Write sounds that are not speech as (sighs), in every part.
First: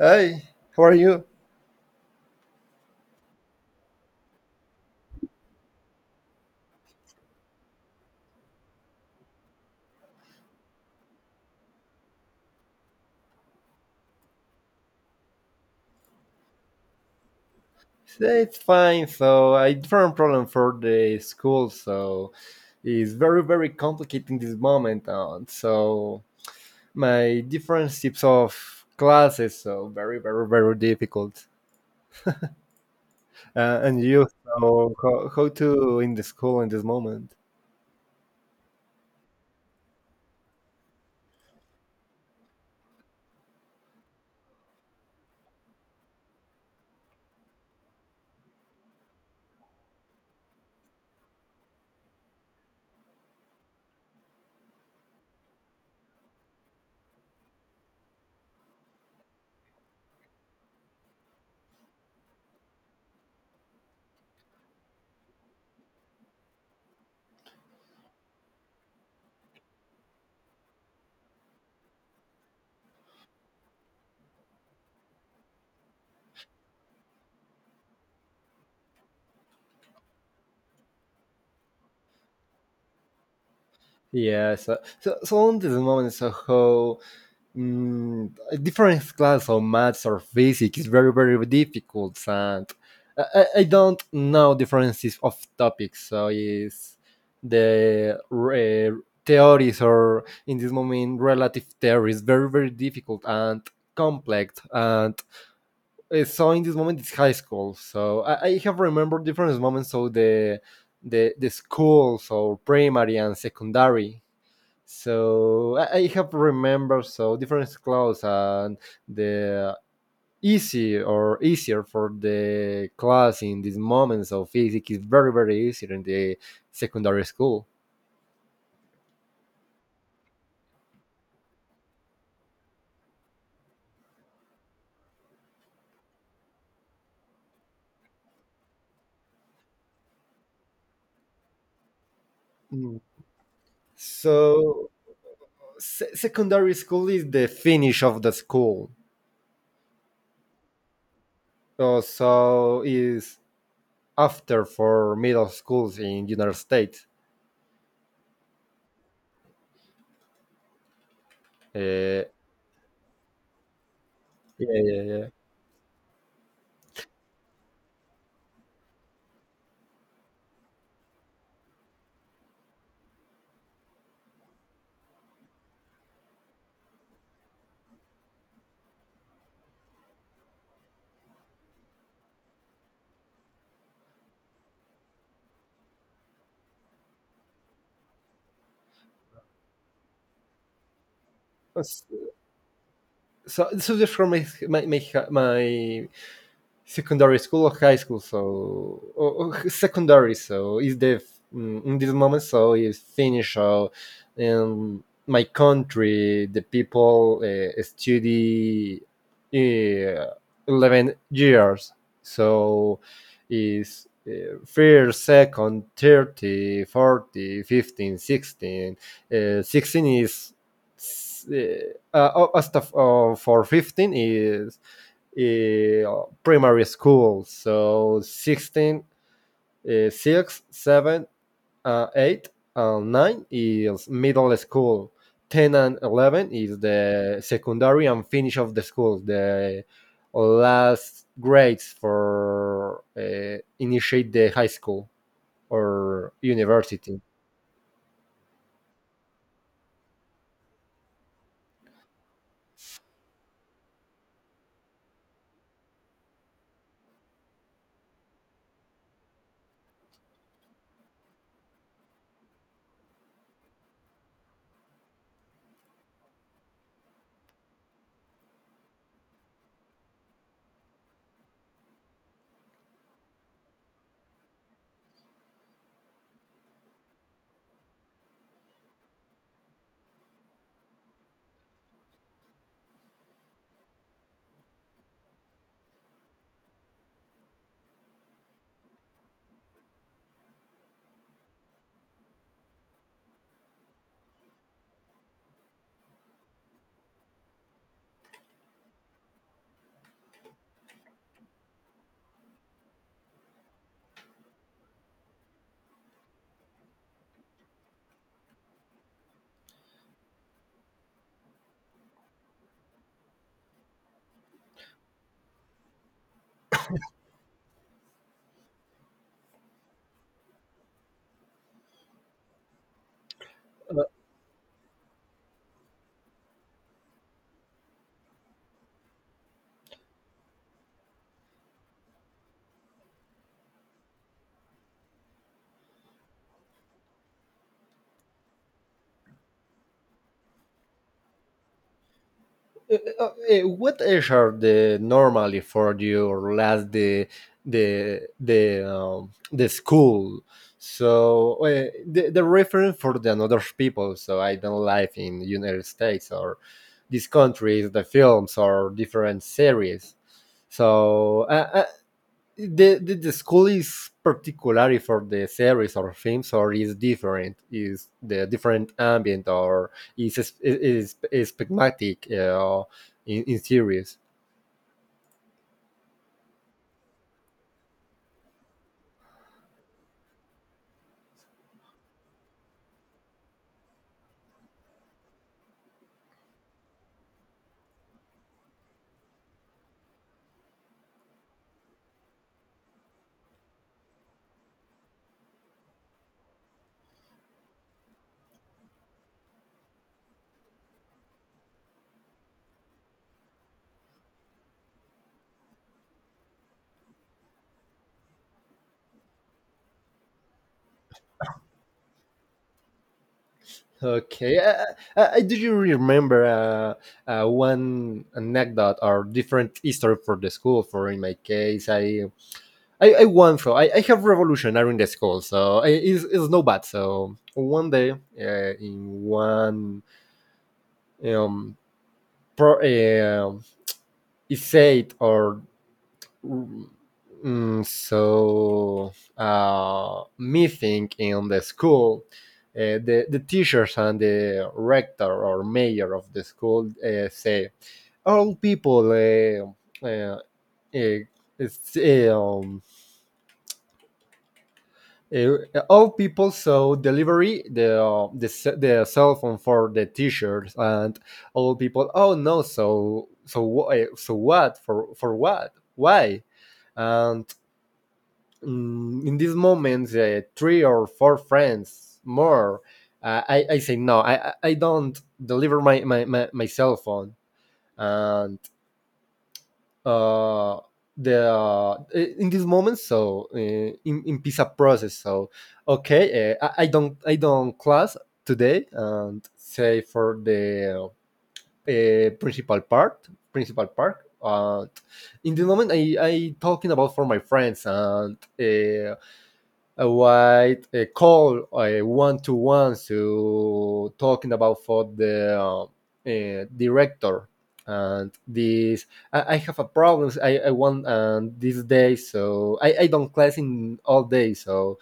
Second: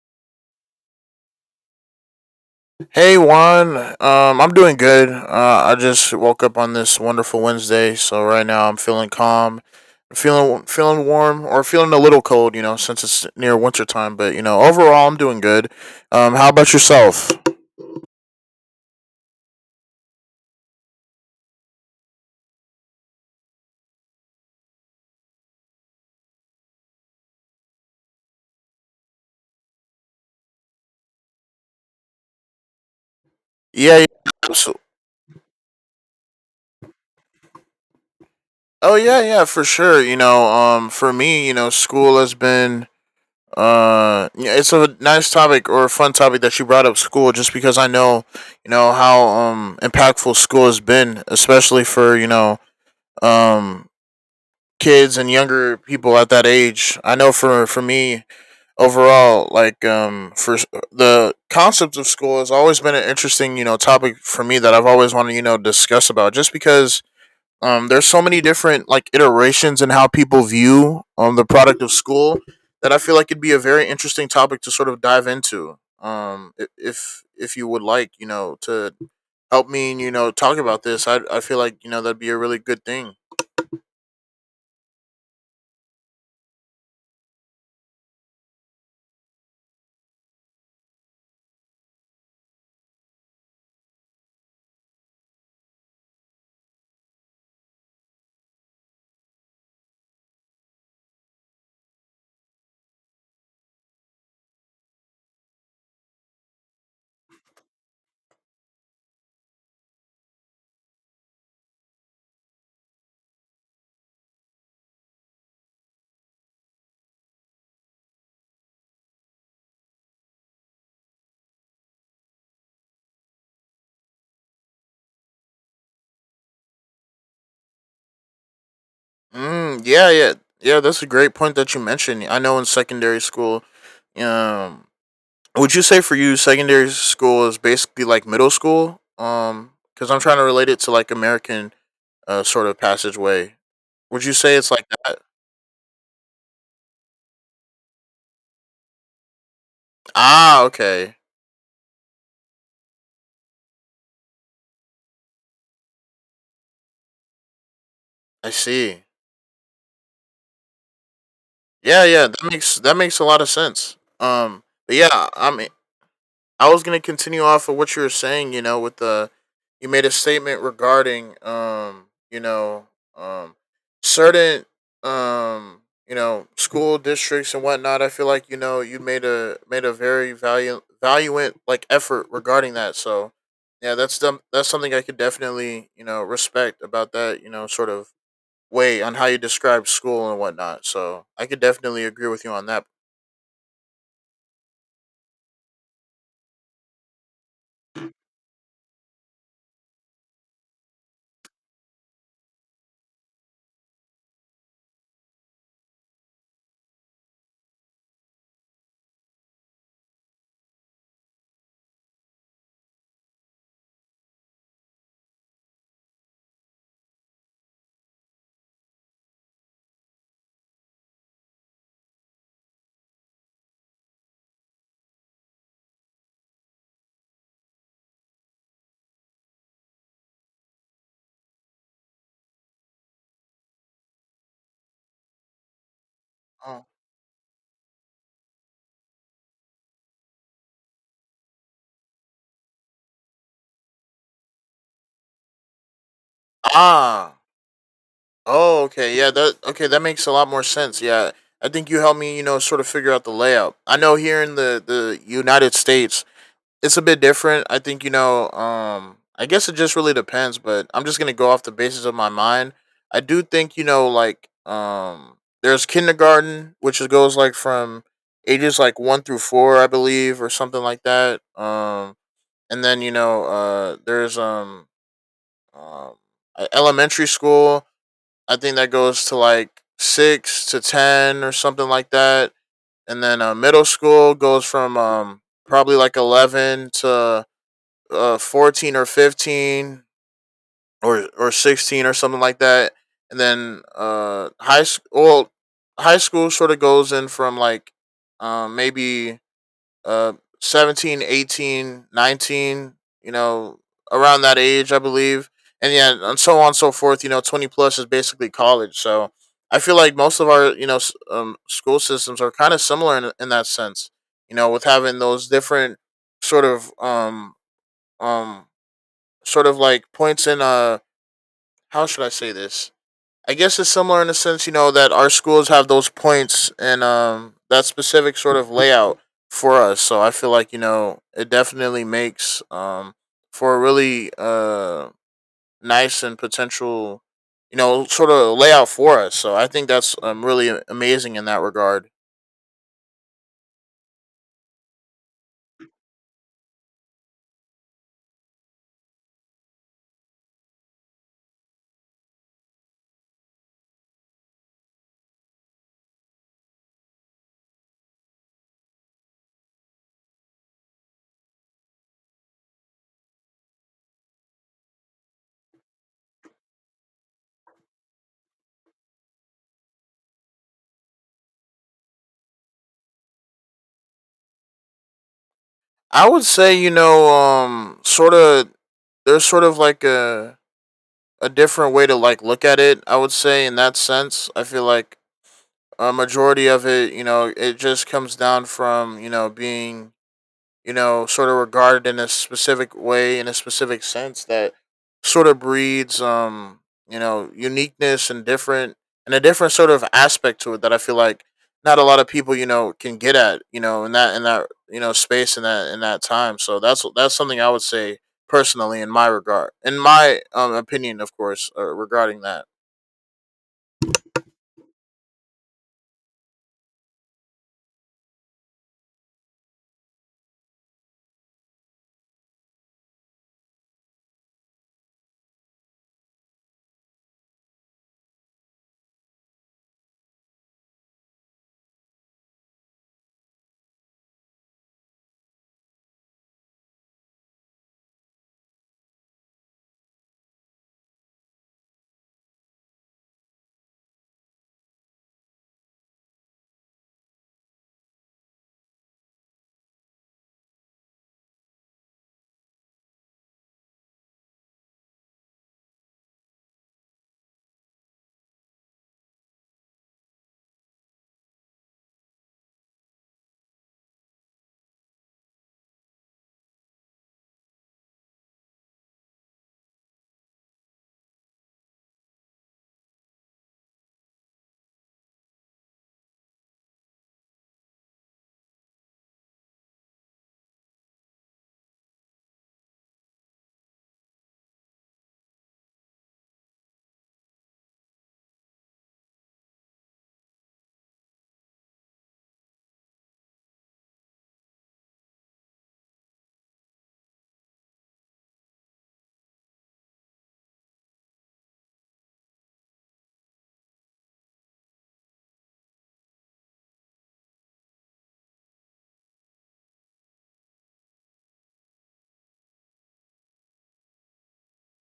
Hi, how are you? Hey Juan, I'm doing good. I just woke up on this wonderful Wednesday, so right now I'm feeling calm, feeling warm, or feeling a little cold, you know, since it's near winter time. But you know, overall, I'm doing good. How about yourself? Yeah, it's fine. So I different problem for the school, so it's very, very complicated in this moment. And so my different types of classes, so very, very, very difficult. Uh, Yeah, and yeah, you, abso- so how to in the school in this moment? oh yeah, yeah, for sure. You know, for me, you know, school has been yeah, it's a nice topic or a fun topic that you brought up school, just because I know, you know, how impactful school has been, especially for um kids and younger people at that age. I know for me overall, for the concept of school has always been an interesting you know topic for me that I've always wanted you know discuss about just because there's so many different like iterations in how people view the product of school that I feel like it'd be a very interesting topic to sort of dive into. If you would like, you know, to help me, you know, talk about this, I feel like you know that'd be a really good thing. Yeah. So in this moment, so how a different class of maths or physics is very, very difficult, and I don't know differences of topics, so is the theories, or in this moment relative theories very, very difficult and complex, and so in this moment it's high school, so I have remembered different moments, so the the schools or primary and secondary, so I have remembered so different clothes, and the easy or easier for the class in these moments of physics is very, very easier in the secondary school. Mm, yeah, yeah, yeah. That's a great point that you mentioned. I know in secondary school, um, would you say for you secondary school is basically like middle school? Because I'm trying to relate it to like American sort of Mm. passageway. Would you say it's like So that? Secondary school is the finish of the school. Ah, okay, So is after for middle schools in United States. I see. Yeah, Yeah, yeah, that makes a lot of sense. But yeah, yeah. yeah, I mean, I was gonna continue off of what you were saying. You know, with the you made a statement regarding you know um certain um you know school districts and whatnot. I feel like you know you made a very value valuant like effort regarding that. So yeah, that's them. That's something I could definitely you know respect about that. You know, sort of way on how you describe school and whatnot. So I could definitely agree with you on that. So this from my secondary school or high school, so or secondary. So is the in this moment, so is Finnish. So in my country, the people study uh, 11 years. So is first, second, 30, 40, 15, 16. 16 is for 15 is primary school. So 16, 6, 7, 8, and 9 is middle school. 10 and 11 is Oh. the secondary and finish of the school, the last grades for initiate the high school or university. Ah, oh, okay. Yeah, that okay, that makes a lot more sense. Yeah. I think you helped me, you know, sort of figure out the layout. I know here in the United States, it's a bit different. I think, you know, I guess it just really depends, but I'm just going to go off the basis of my mind. I do think, you know, there's kindergarten, goes like from ages like 1 through 4, I believe, or something like that. And then, you know, there's um elementary school I think that goes to like six to ten or something like that, and then middle school goes from probably like 11 to 14 or 15 or 16 or something like that, and then high school. Well, high school sort of goes in from like maybe uh 17, 18, 19, you know, around that age I believe, and yeah, and so on and so forth. You know, 20 plus is basically college, so I feel like most of our school systems are kind of similar in that sense, you know, with having those different sort of um um sort of like points in how should I say this. I guess it's similar in the sense, you know, that our schools have those points and that specific sort of layout for us. So I feel like, you know, it definitely makes for a really nice and potential, you know, sort of layout for us. So I think that's really amazing in that regard. What age are the normally for you or last the the school? So the reference for the another people. So I don't live in United States or these countries, the films or different series. So the school is particularly for the series or films, or is different, is the different ambient, or is pragmatic in series. I would say, you know, sort of, there's sort of like a different way to like look at it, I would say, in that sense. I feel like a majority of it, you know, it just comes down from, you know, being, you know, sort of regarded in a specific way, in a specific sense that sort of breeds, you know, uniqueness and different, and a different sort of aspect to it that I feel like not a lot of people, you know, can get at, you know, you know, space in that time. So that's something I would say personally in my regard, in my opinion, of course, regarding that. Okay, do you remember one anecdote or different history for the school? For in my case, I want, so I have revolutionary in the school so it's no bad. So one day in one um pro, uh, is said or meeting in the school, the teachers and the rector or mayor of the school say, all people, uh, it's, uh, um, all people saw delivery the cell phone for the teachers, and all people, "Oh no." So so what, for what, why? And in this moment, three or four friends more, I say no, I don't deliver my cell phone. And uh, the in this moment, so in pizza process. So okay, I don't class today, and say for the principal part, in the moment I talking about for my friends, and a white a call a one to one to talking about for the director. And this, I have a problem. I want, and this day, so I don't class in all day. So,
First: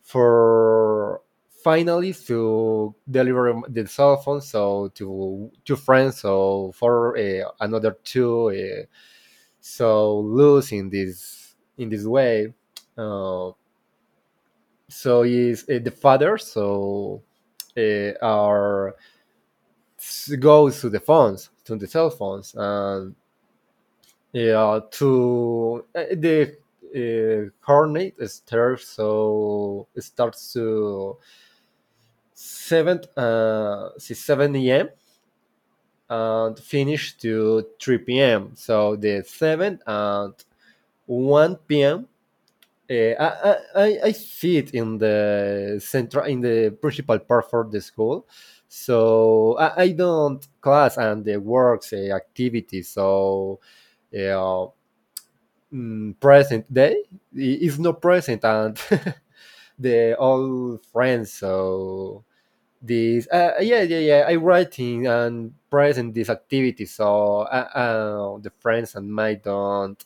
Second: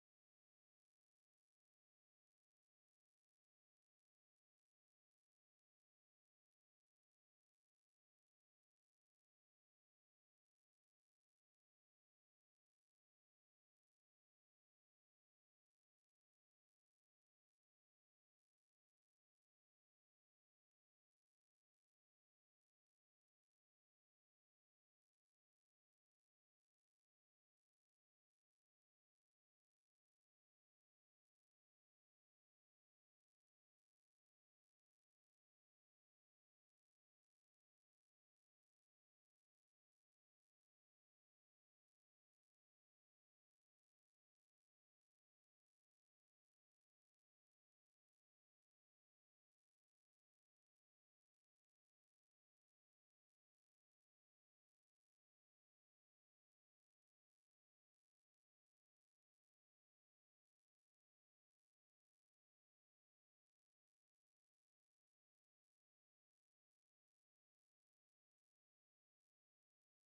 for finally to deliver the cell phone, so to two friends, so for another two, so losing this in this way. Uh, so is the father, so are goes to the phones, to the cell phones. And yeah, to the coordinate is third, so it starts to 7 a.m. and finish to 3 p.m., so the 7 and 1 p.m. I see it in the central, in the principal part for the school, so I don't class and the works, activities. So uh, present day is not present, and (laughs) the all friends. So this, yeah, yeah, yeah, I writing and present this activity. So the friends and my don't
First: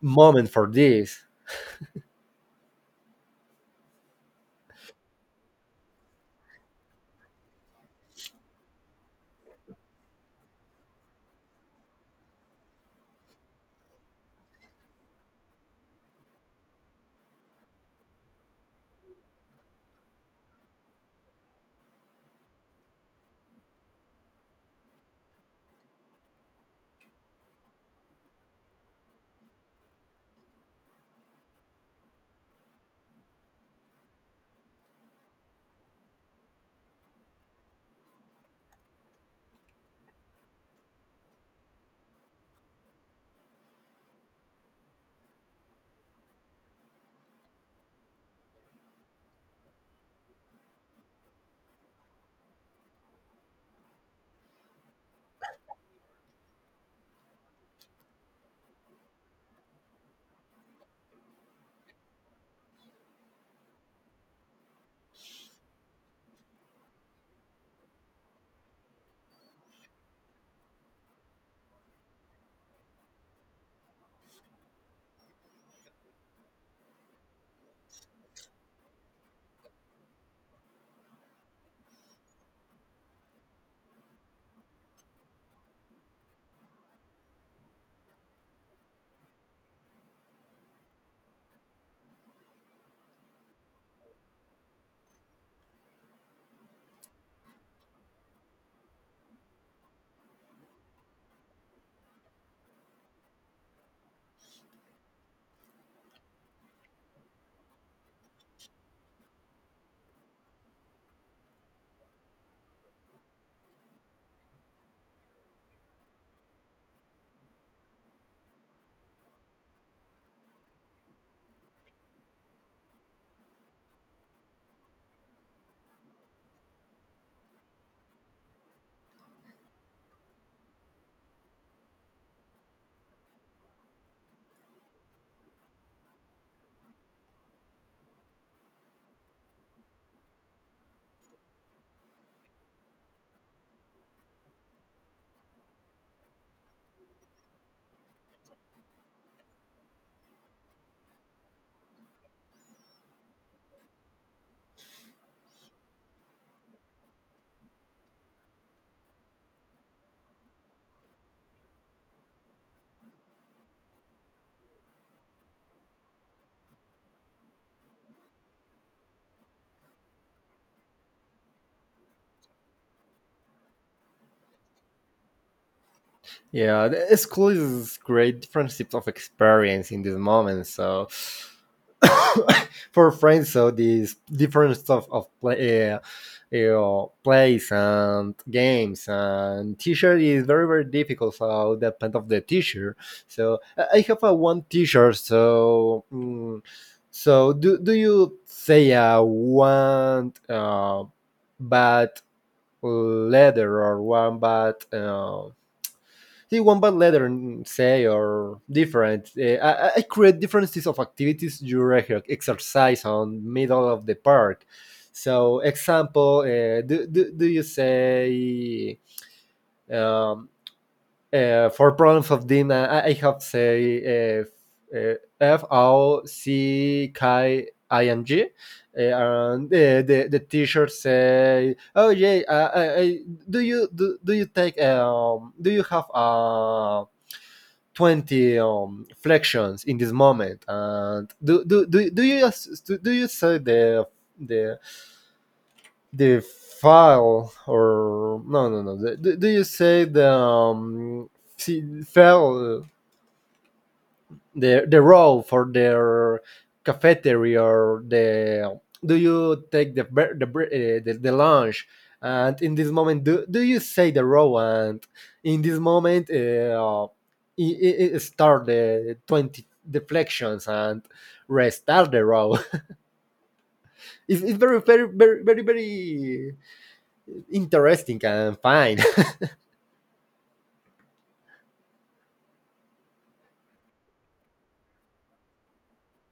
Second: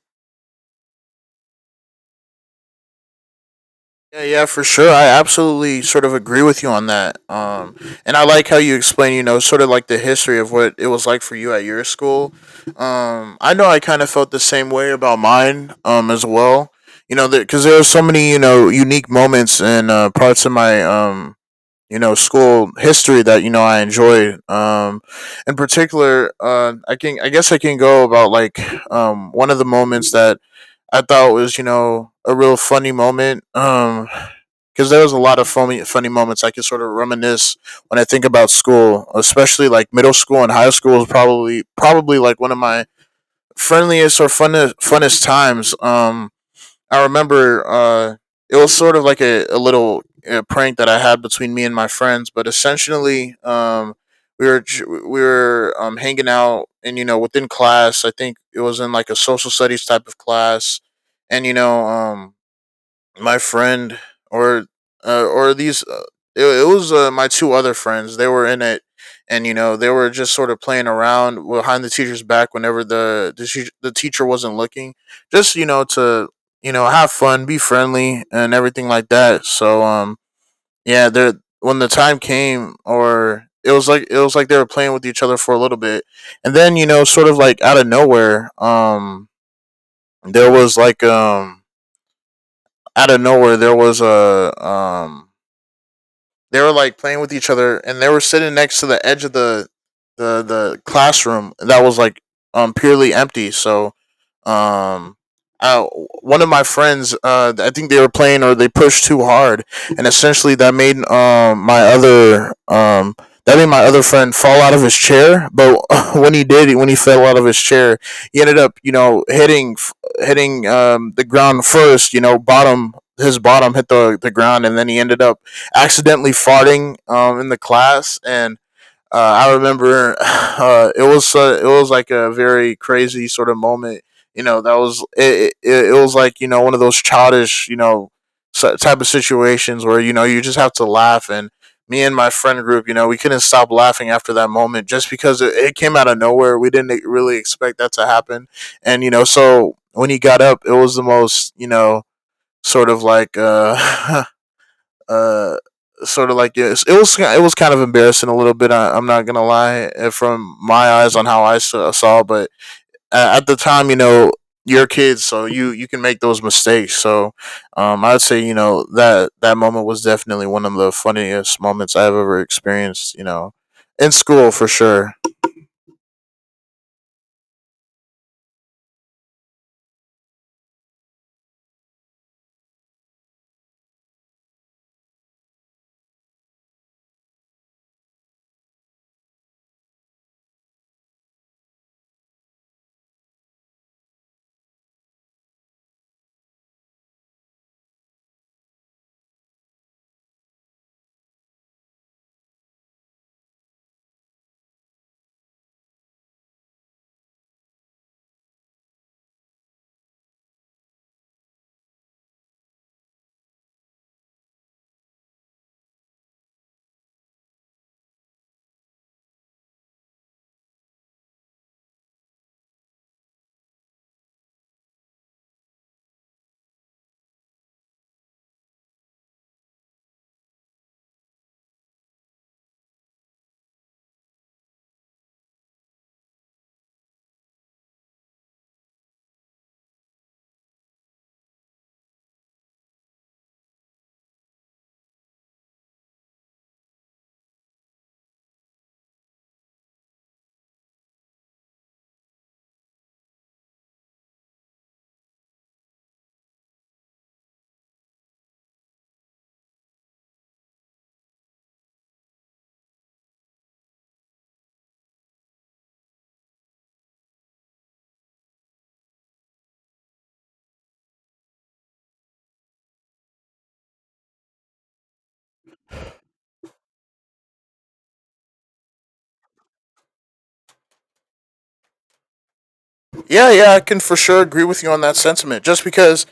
moment for this. Yeah, yeah, for sure. I absolutely sort of agree with you on that. And I like how you explain, you know, sort of like the history of what it was like for you at your school. I know I kind of felt the same way about mine, as well. You know, because there are so many, you know, unique moments and parts of my, you know, school history that you know I enjoyed. In particular, I can, I guess, I can go about like, one of the moments that I thought was, you know, a real funny moment. Because there was a lot of funny moments I can sort of reminisce when I think about school, especially like middle school and high school is probably like one of my friendliest or funnest times. I remember it was sort of like a little prank that I had between me and my friends, but essentially, we were hanging out and you know within class. I think it was in like a social studies type of class, and you know my friend or or these it, it was my two other friends they were in it, and you know they were just sort of playing around behind the teacher's back whenever the teacher wasn't looking just you know to you know have fun be friendly and everything like that, so yeah there when the time came, or it was like they were playing with each other for a little bit, and then you know sort of like out of nowhere there was like out of nowhere there was a they were like playing with each other and they were sitting next to the edge of the the classroom that was like purely empty, so um I, one of my friends I think they were playing or they pushed too hard and essentially that made my other that made my other friend fall out of his chair, but (laughs) when he did, when he fell out of his chair he ended up you know hitting the ground first, you know, bottom, his bottom hit the ground and then he ended up accidentally farting in the class, and uh, I remember (sighs) it was like a very crazy sort of moment. You know, that was it, it. It was like you know one of those childish you know type of situations where you know you just have to laugh. And me and my friend group, you know, we couldn't stop laughing after that moment just because it came out of nowhere. We didn't really expect that to happen. And, you know, so when he got up, it was the most, you know, sort of like (laughs) uh, sort of like it was kind of embarrassing a little bit. I'm not gonna lie from my eyes on how I saw, but at the time, you know, you're kids, so you can make those mistakes. So, I'd say you know that that moment was definitely one of the funniest moments I've ever experienced. You know, in school for sure. Yeah, school is great different types of experience in this moment. So (coughs) for friends, so these different stuff of play, plays and games and teacher is very, very difficult. So depend of the teacher. So I have a one teacher. So do you say one bad letter, or one bad, the one bad letter say, or different, I create differences of activities you exercise on middle of the park. So, example, do you say um, for problems of them, I, M? I have say FOCKING, and the teacher say, "Oh yeah, do you, do you take do you have 20 flexions in this moment, and do you say the the file? Or no, no, no, do you say the file, the row for their cafeteria? Or the, do you take the lunch? And in this moment, do you say the row?" And in this moment, it start the 20 deflections and restart the row. (laughs) It's very, very, very, very, very interesting and fine. (laughs) Yeah, yeah, I can for sure agree with you on that sentiment. Just because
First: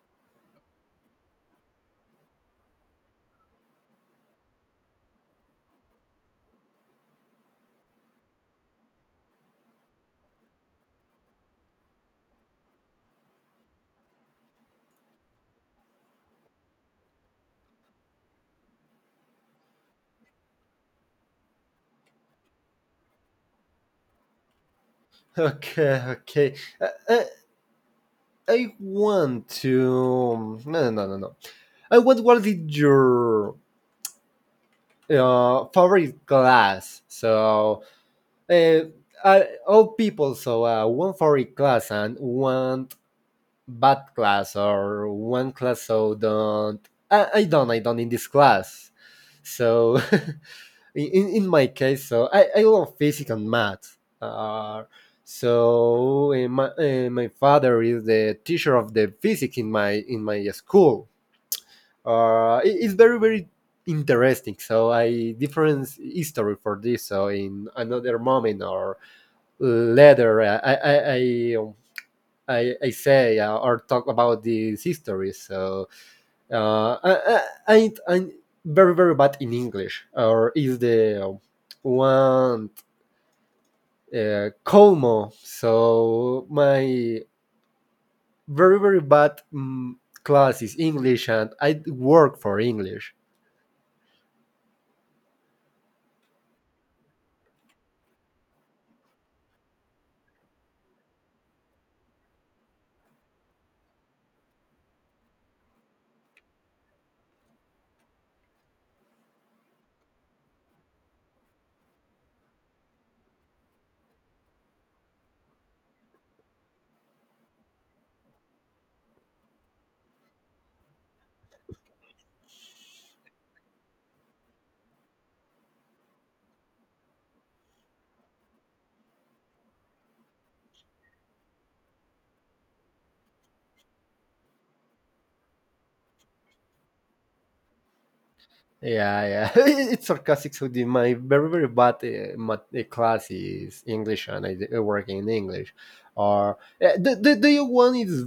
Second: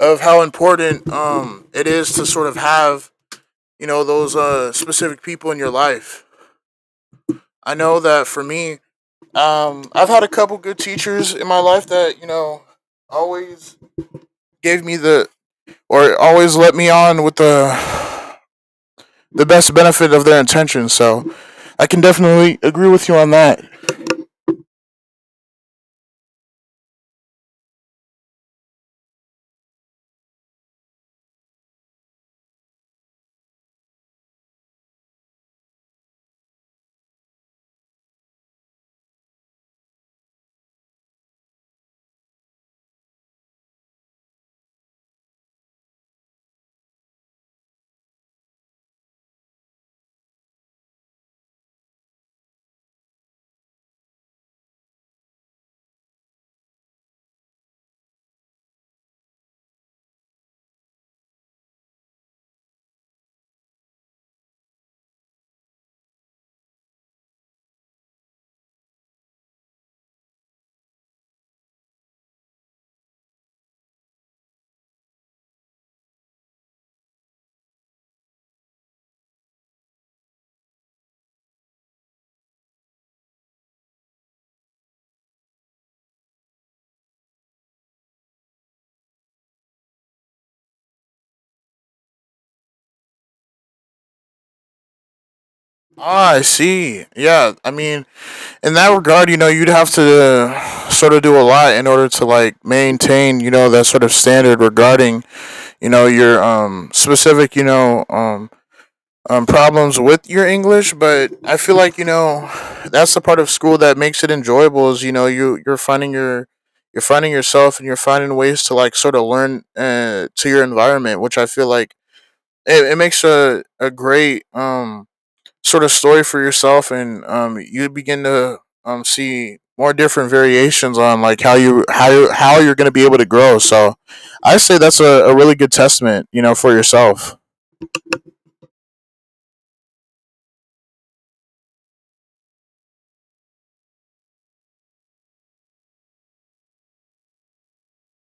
of how important it is to sort of have you know those specific people in your life. I know that for me, I've had a couple good teachers in my life that you know always gave me the, or always let me on with the best benefit of their intentions. So I can definitely agree with you on that. Okay, okay, uh, uh, I want to. No, no, no, no, no. I want, what is your favorite class? So, uh, uh, all people, so one favorite class, and one bad class or one class so don't. I don't in this class. So, (laughs) in my case, so I love physics and math. My father is the teacher of the physics in my school. It's very, very interesting. So I different history for this. So in another moment or later, I say, or talk about this history. So I'm very, very bad in English, or is the one Como. So my very, very bad class is English, and I work for English. Ah, I see. Yeah, I mean, in that regard, you know, you'd have to sort of do a lot in order to like maintain, you know, that sort of standard regarding, you know, your specific, you know, problems with your English, but I feel like you know that's the part of school that makes it enjoyable. Is you know you're finding your you're finding yourself and you're finding ways to like sort of learn to your environment, which I feel like it makes a great sort of story for yourself, and you begin to see more different variations on like how you're going to be able to grow. So I say that's a really good testament, you know, for yourself. Yeah, yeah, (laughs) it's sarcastic. So, my very, very bad math, class is English, and I work in English. Or the one is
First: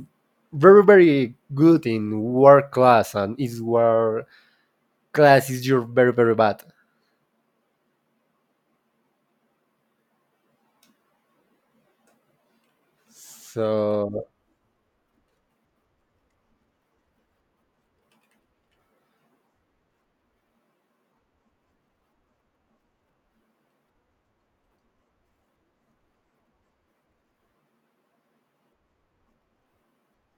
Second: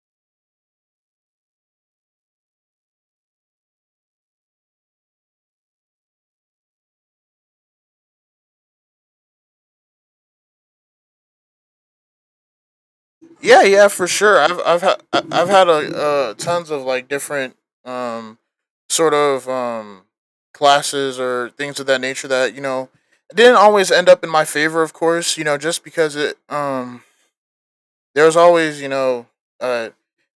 very, very good in work class, and is where class is your very, very bad. Yeah, yeah, for So, sure. I've had a tons of like different um sort of classes or things of that nature that you know didn't always end up in my favor, of course. You know, just because it there was always you know uh,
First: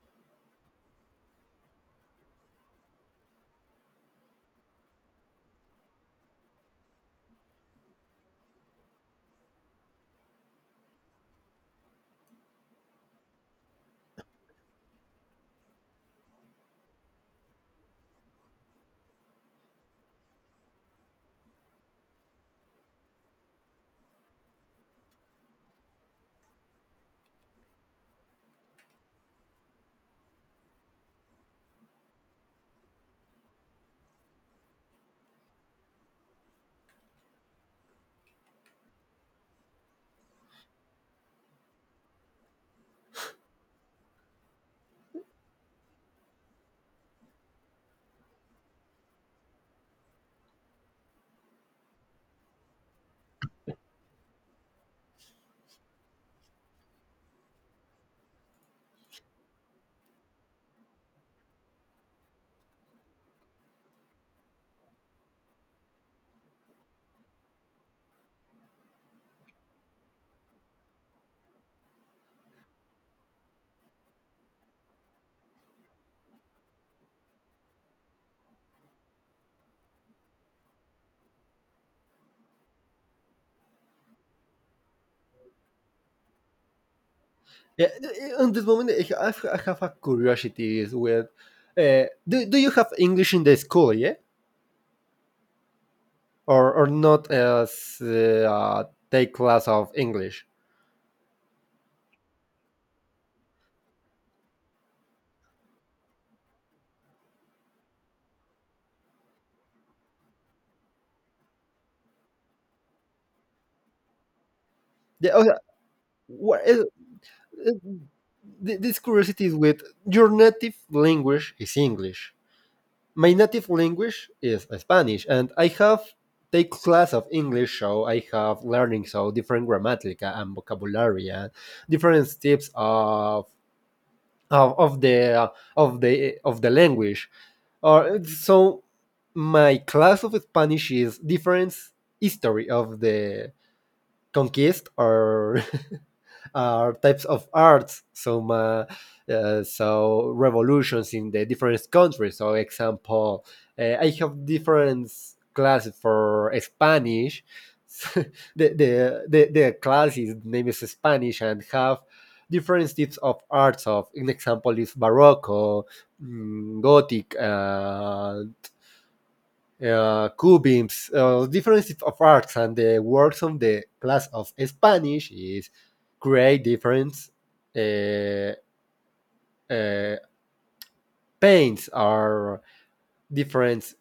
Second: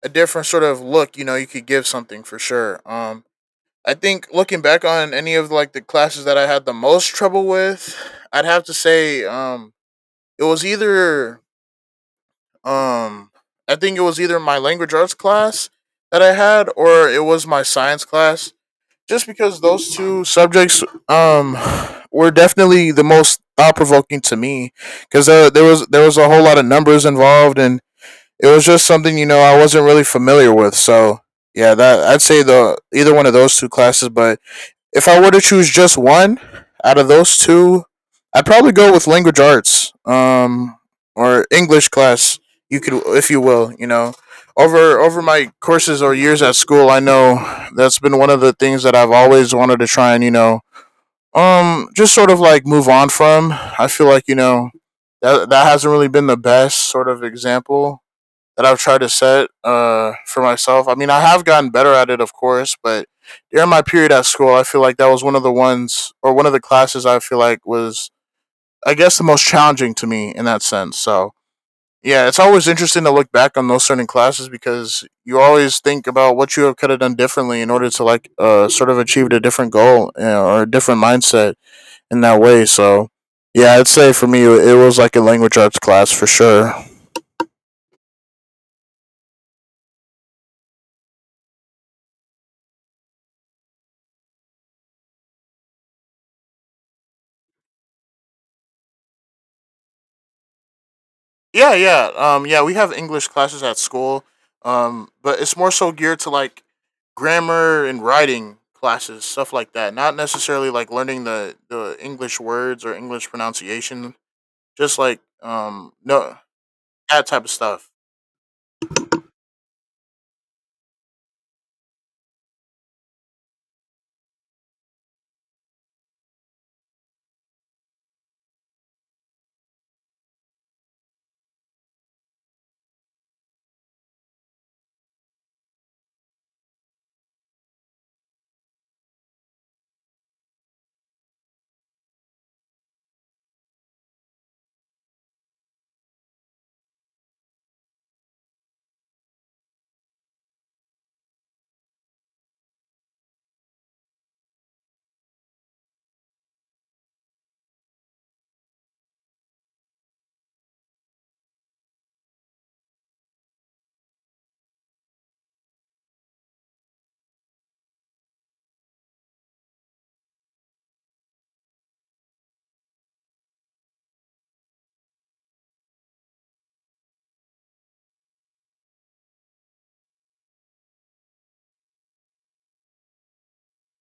a different sort of look you know you could give something for sure. I think looking back on any of like the classes that I had the most trouble with, I'd have to say it was either um, I think it was either my language arts class that I had or it was my science class. Just because those two subjects were definitely the most thought provoking to me because there, there was a whole lot of numbers involved and it was just something you know I wasn't really familiar with. So yeah, that I'd say the either one of those two classes, but if I were to choose just one out of those two, I'd probably go with language arts, or English class. You could, if you will, Over my courses or years at school, I know that's been one of the things that I've always wanted to try and you know, just sort of like move on from. I feel like you know that hasn't really been the best sort of example that I've tried to set for myself. I mean, I have gotten better at it, of course, but during my period at school, I feel like that was one of the ones or one of the classes I feel like was, I guess, the most challenging to me in that sense. So, yeah, it's always interesting to look back on those certain classes because you always think about what you could have done differently in order to like sort of achieve a different goal you know, or a different mindset in that way. So, yeah, I'd say for me, it was like a language arts class for sure. yeah, on this moment, I have a curiosity is with, do you have English in the school? Yeah, or not, as take class of English? Yeah, yeah. Yeah, we have English classes at school. But it's more so geared to like grammar and writing classes, stuff like that. Not necessarily like learning the English words or English pronunciation, just like Yeah, okay. No What is, that type of stuff. This curiosity is with your native language is English. My native language is Spanish, and I have take class of English, so I have learning so different grammatica and vocabulary, and different types of of the of the language, or so my class of Spanish is different history of the conquest, are (laughs) are types of arts, some so revolutions in the different countries. So, example, I have different classes for Spanish. (laughs) The class is name is Spanish, and have different types of arts. Of an example is barroco, gothic, cubisms. Difference of arts, and the works of the class of Spanish is create different uh, uh, paints or different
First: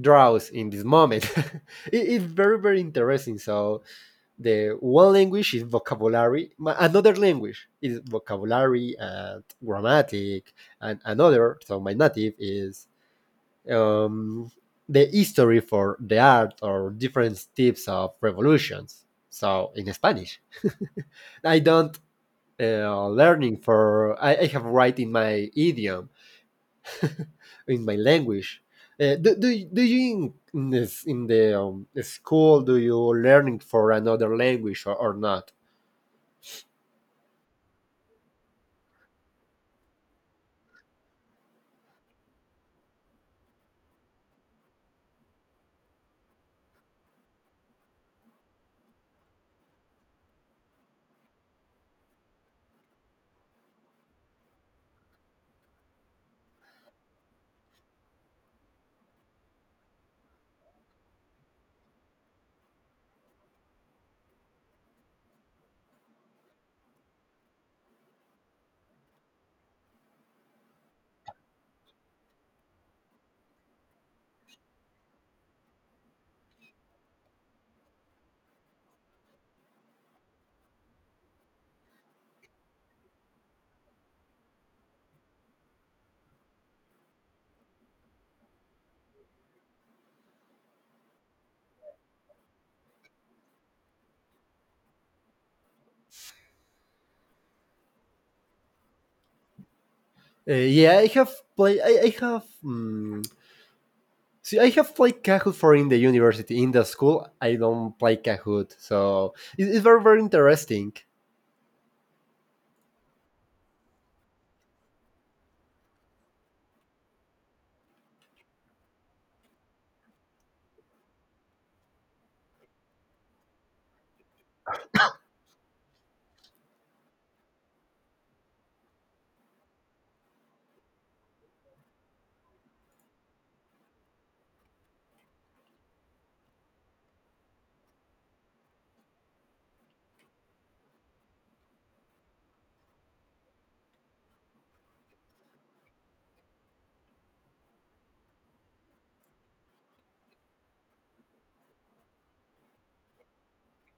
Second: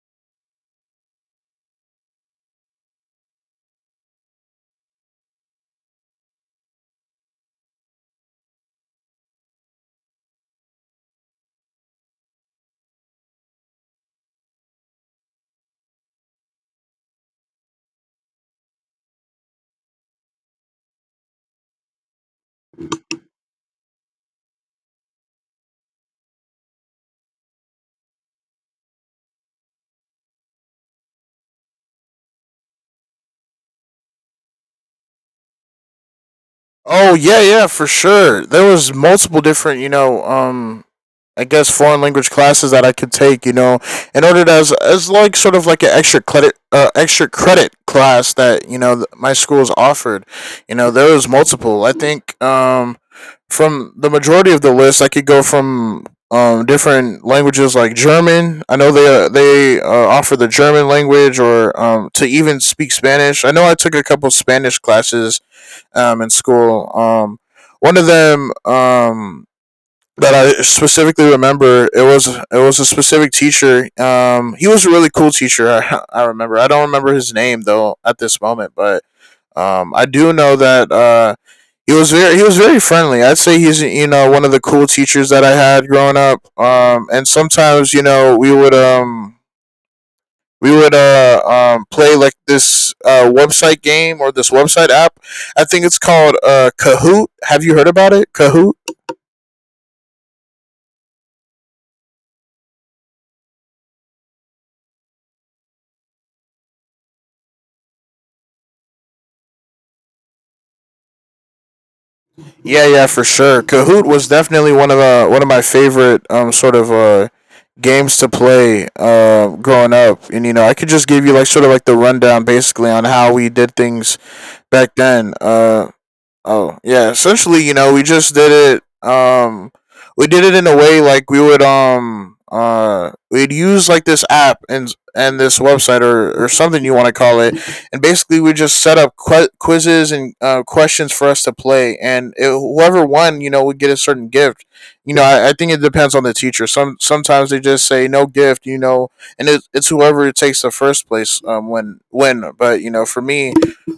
draws in this moment. (laughs) It's very, very interesting. So the one language is vocabulary, another language is vocabulary and grammatic, and another. So my native is um, the history for the art or different types of revolutions. So in Spanish, (laughs) I don't learning, for I have right in my idiom, (laughs) in my language. Do you in this in the school, do you learning for another language, or not? Oh yeah, yeah, for sure. There was multiple different, you know, I guess foreign language classes that I could take, you know, in order to as like sort of like an extra credit class that you know my school's offered. You know, there was multiple. I think from the majority of the list, I could go from different languages like German. I know they offer the German language, or to even speak Spanish. I know I took a couple Spanish classes in school. One of them that I specifically remember. It was a specific teacher. He was a really cool teacher. I, (laughs) I remember. I don't remember his name though at this moment, but I do know that he was very friendly. I'd say he's you know one of the cool teachers that I had growing up. And sometimes you know we would play like this website game or this website app. I think it's called Kahoot. Have you heard about it? Kahoot. Yeah, I have play. I have. See, I have played Kahoot for in the university, in the school. I don't play Kahoot, so it's very, very interesting. Yeah, yeah, for sure. Kahoot was definitely one of my favorite sort of games to play growing up, and you know I could just give you like sort of like the rundown basically on how we did things back then. Oh, yeah. Essentially, you know, we did it in a way like we would we'd use like this app and this website or something you want to call it and basically we just set up quizzes and questions for us to play and it, whoever won you know would get a certain gift you know I think it depends on the teacher sometimes they just say no gift you know and it, it's whoever takes the first place when win but you know for me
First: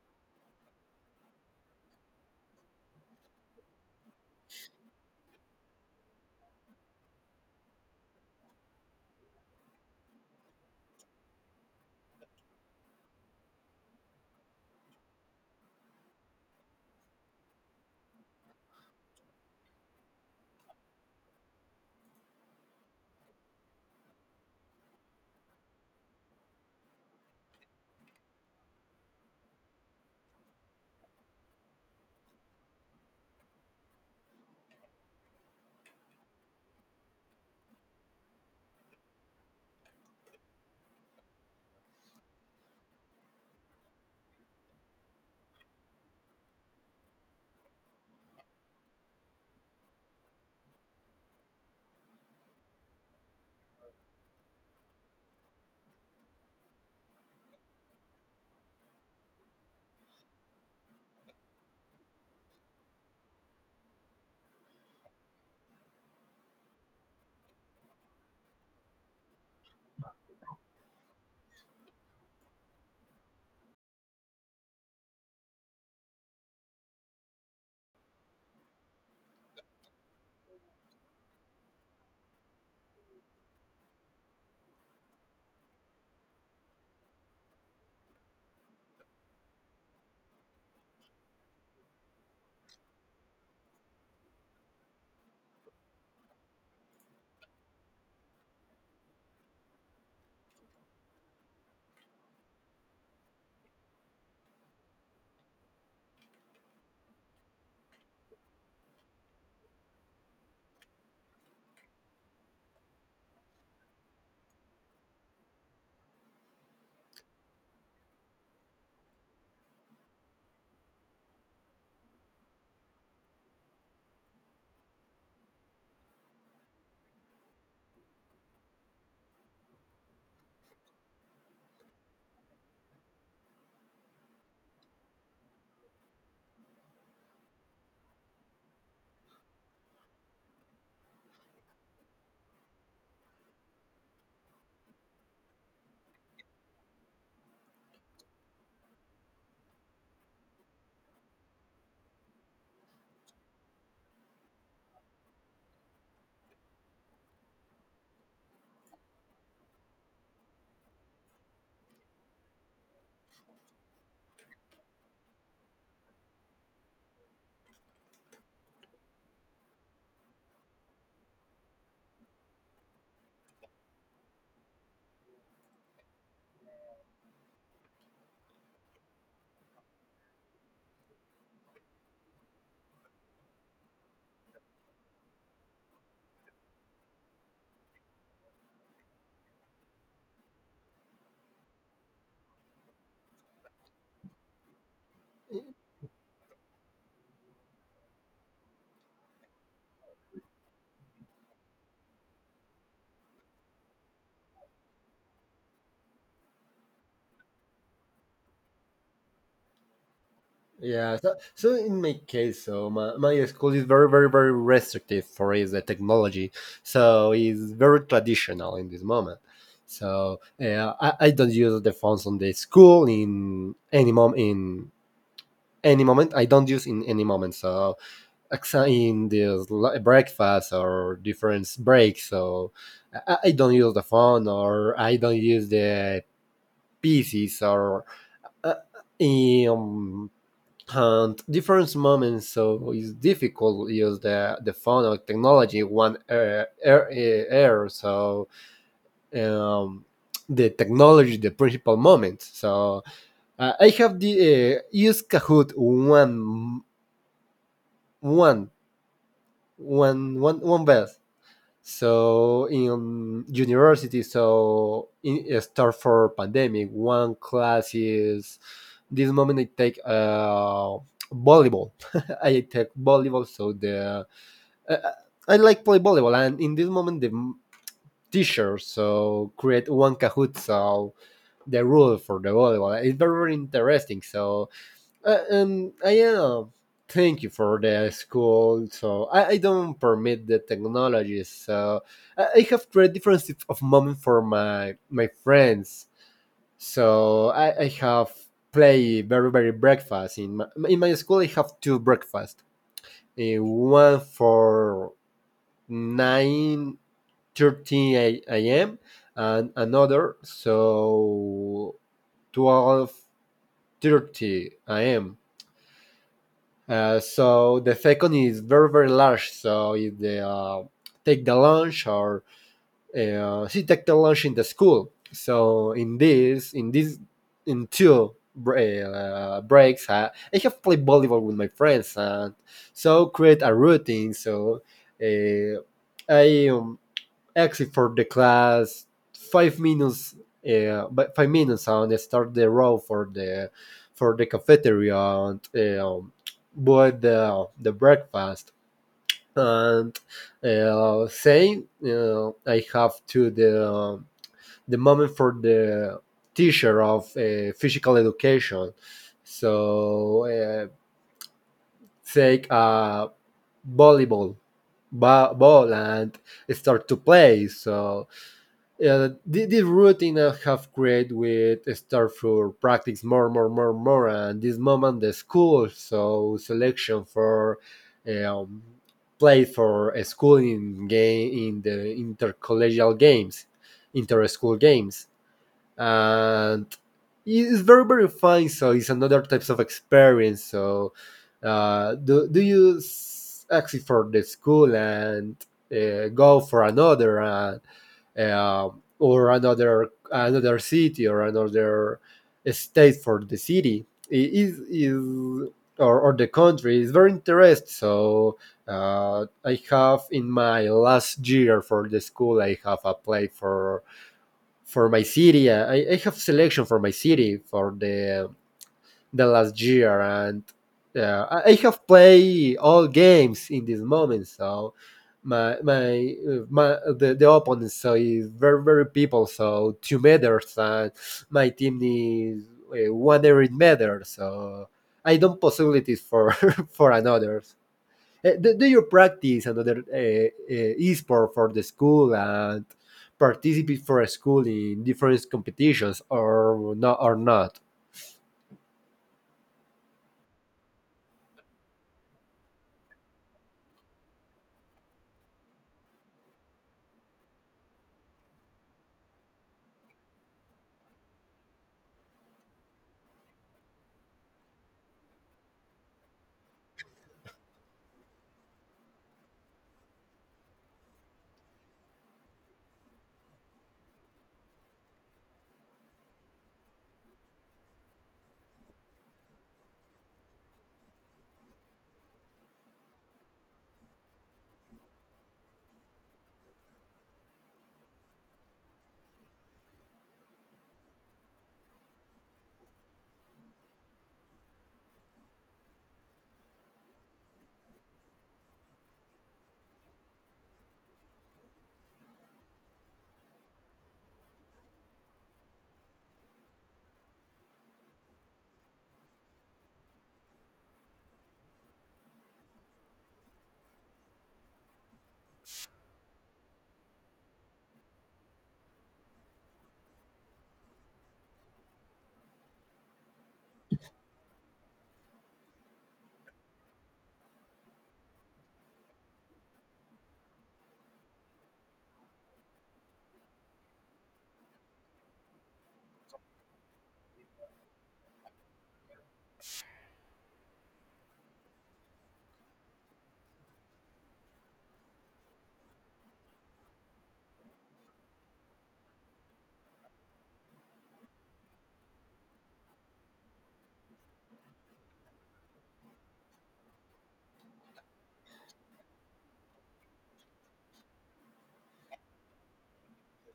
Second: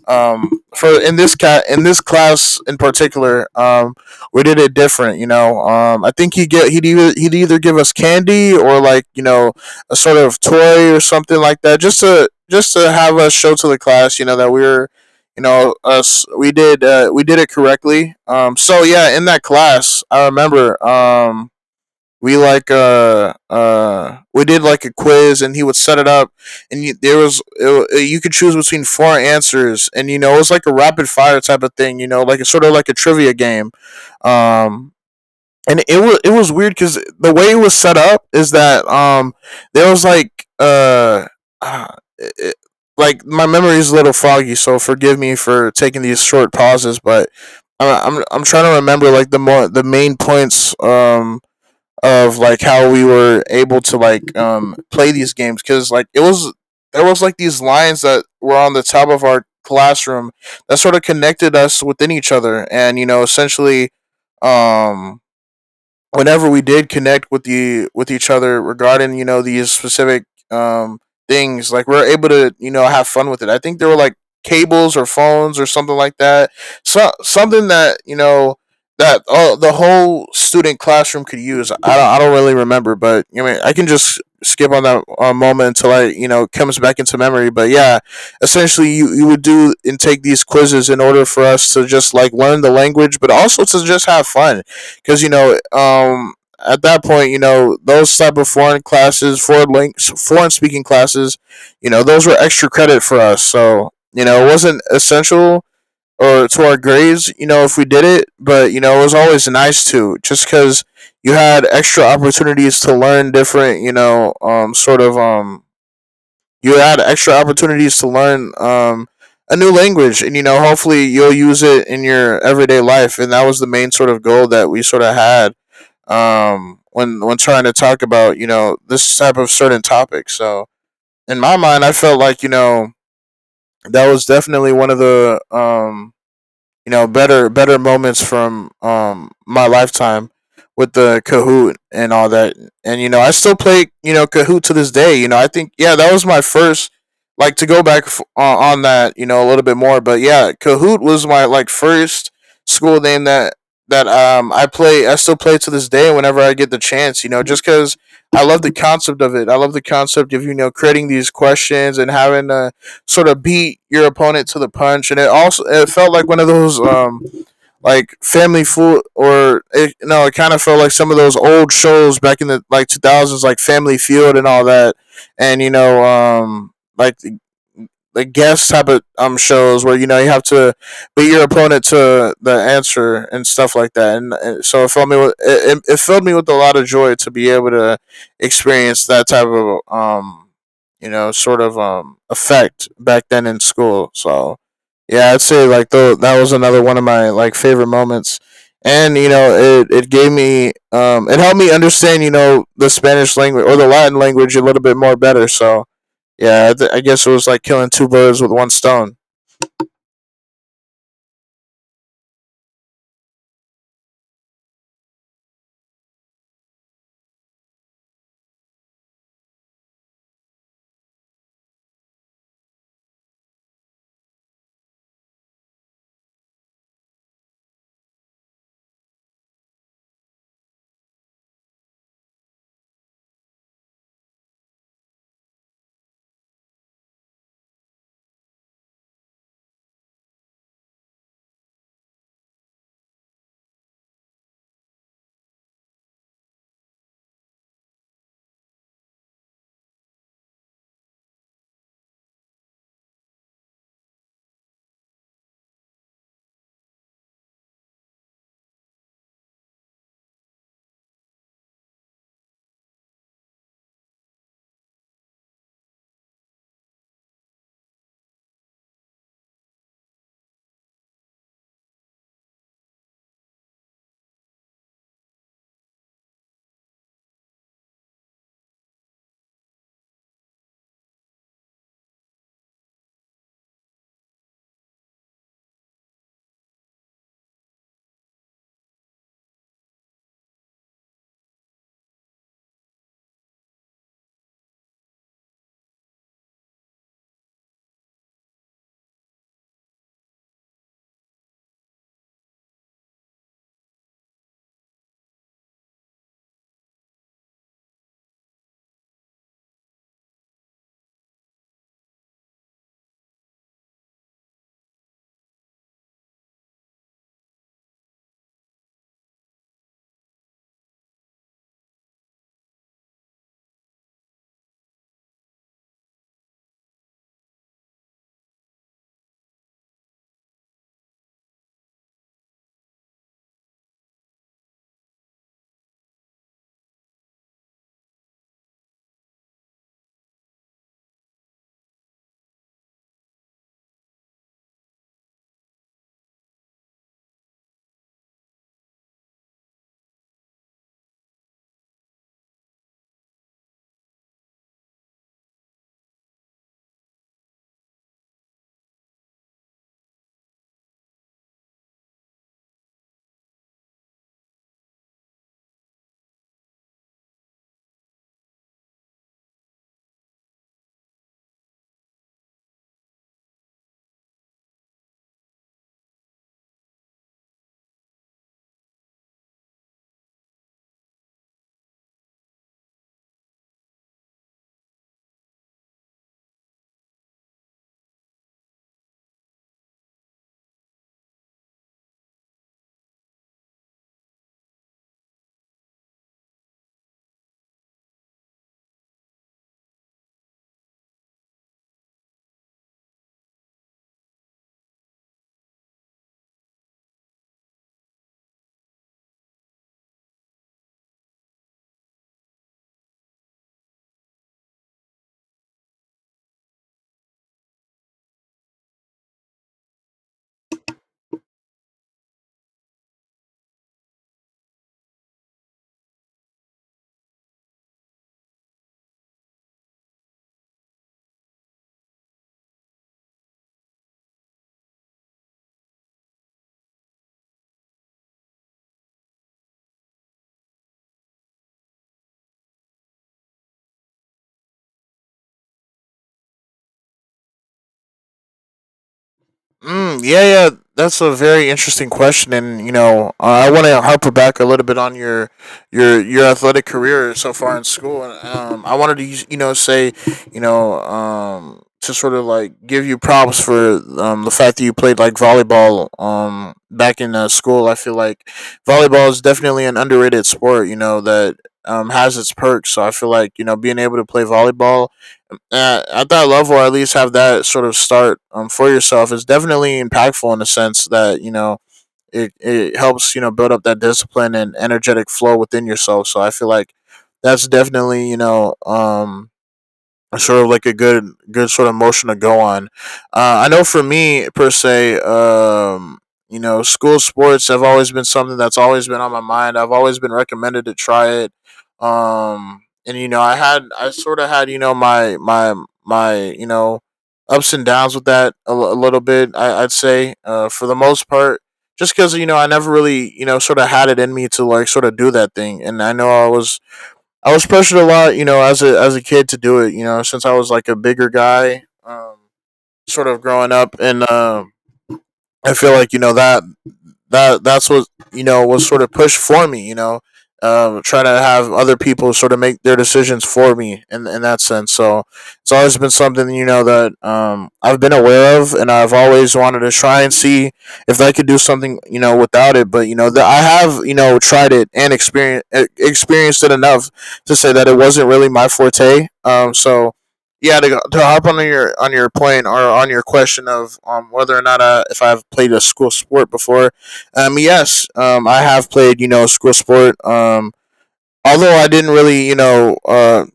for in this class in particular we did it different you know I think he'd either give us candy or like you know a sort of toy or something like that just to have us show to the class you know that we were you know us we did it correctly so yeah in that class I remember we like we did like a quiz and he would set it up and you, there was it, you could choose between four answers and you know it was like a rapid fire type of thing you know like it's sort of like a trivia game um and it was weird because the way it was set up is that there was like uh, it, like my memory is a little foggy so forgive me for taking these short pauses but I'm trying to remember like the more the main points of like how we were able to like play these games because like it was there was like these lines that were on the top of our classroom that sort of connected us within each other and you know essentially um whenever we did connect with the with each other regarding you know these specific um things like we are able to you know have fun with it I think there were like cables or phones or something like that so something that you know that the whole student classroom could use I don't really remember but I mean I can just skip on that moment until I you know comes back into memory but yeah essentially you would do and take these quizzes in order for us to just like learn the language but also to just have fun because you know at that point you know those type of foreign classes foreign links foreign speaking classes you know those were extra credit for us so you know it wasn't essential or to our grades you know if we did it but you know it was always nice to just because you had extra opportunities to learn different you know sort of you had extra opportunities to learn a new language and you know hopefully you'll use it in your everyday life and that was the main sort of goal that we sort of had when trying to talk about you know this type of certain topic. So in my mind, I felt like you know that was definitely one of the you know better moments from my lifetime with the Kahoot and all that. And you know, I still play you know Kahoot to this day. You know, I think yeah, that was my first like to go back on that you know a little bit more. But yeah, Kahoot was my like first school name that I play. I still play to this day whenever I get the chance. You know, just because I love the concept of it. I love the concept of you know creating these questions and having to sort of beat your opponent to the punch, and it also it felt like one of those like family food or it, no, it kind of felt like some of those old shows back in the like 2000s, like Family Feud and all that, and you know like the guest type of shows where you know you have to beat your opponent to the answer and stuff like that, and, and it filled me with filled me with a lot of joy to be able to experience that type of you know sort of effect back then in school. So yeah, I'd say like the that was another one of my like favorite moments. And you know, it gave me it helped me understand you know the Spanish language or the Latin language a little bit more better. So yeah, I guess it was like killing two birds with one stone. Yeah. So in my case, so my school is very, very, very restrictive for is the technology. So it's very traditional in this moment. So I don't use the phones on the school in any moment. I don't use in any moment. So in this breakfast or different breaks. So I don't use the phone, or I don't use the PCs, or uh, um, and different moments. So it's difficult to use the phone or technology. One error, so um, the technology, the principal moment. So I have the used Kahoot one one best. So in university, so in start for pandemic, one class is this moment I take volleyball. (laughs) I take volleyball, so the uh, uh, I like play volleyball, and in this moment the teacher so create one Kahoot, so the rule for the volleyball. It's very, very interesting. So I am. Thank you for the school. So I don't permit the technologies. So I have created different types of moment for my friends. So I have play very very breakfast in my school. I have two breakfast. One for 9:30 a.m. and another so 12:30 a.m. So the second is very very large. So if they take the lunch or she take the lunch in the school. So in two breaks, I have played volleyball with my friends and so create a routine. So uh, I exit for the class 5 minutes but 5 minutes and start the row for the cafeteria and um, bought the breakfast and say I have to the moment for the teacher of physical education so take a volleyball ball and start to play so yeah, this routine I have created with start for practice more, more, more, more, and this moment the school so selection for um, play for a school in game in the intercollegial games, inter-school games, and it's very very fine. So it's another types of experience. So do you exit for the school and go for another? Uh, or another city or another state for the city it is or the country is very interesting. So I have in my last year for the school, I have applied for my city. I have selection for my city for the last year, and I have played all games in this moment. So the opponent so is very very people. So 2 meters, and my team is one every meter. So I don't possibilities for (laughs) for another. Do you practice another sport for the school and participate for a school in different competitions or not or not? Mm, yeah, yeah, that's a very interesting question, and I want to harper back a little bit on your your athletic career so far in school, and I wanted to use- you know say you know to give you props for the fact that you played volleyball back in school. I feel like volleyball is definitely an underrated sport. You know that has its perks. So I feel like being able to play volleyball at that level, at least have that sort of start for yourself is definitely impactful in the sense that it helps build up that discipline and energetic flow within yourself. So I feel like that's definitely sort of like a good sort of motion to go on. I know for me per se, you know, school sports have always been something that's always been on my mind. I've always been recommended to try it. And you know, I sort of had my my you know ups and downs with that a little bit. I'd say for the most part. Just because you know, I never really sort of had it in me to sort of do that thing, and I was pressured a lot, you know, as a kid to do it. You know, since I was like a bigger guy, sort of growing up, and I feel like you know that's what you know was sort of pushed for me. You know, trying to have other people sort of make their decisions for me in that sense. So it's always been something you know that I've been aware of, and I've always wanted to try and see if I could do something you know without it. But you know that I have you know tried it and experienced it enough to say that it wasn't really my forte. So yeah, to hop on your point or on your question of whether or not if I've played a school sport before, yes, I have played, you know, school sport. Although I didn't really, you know,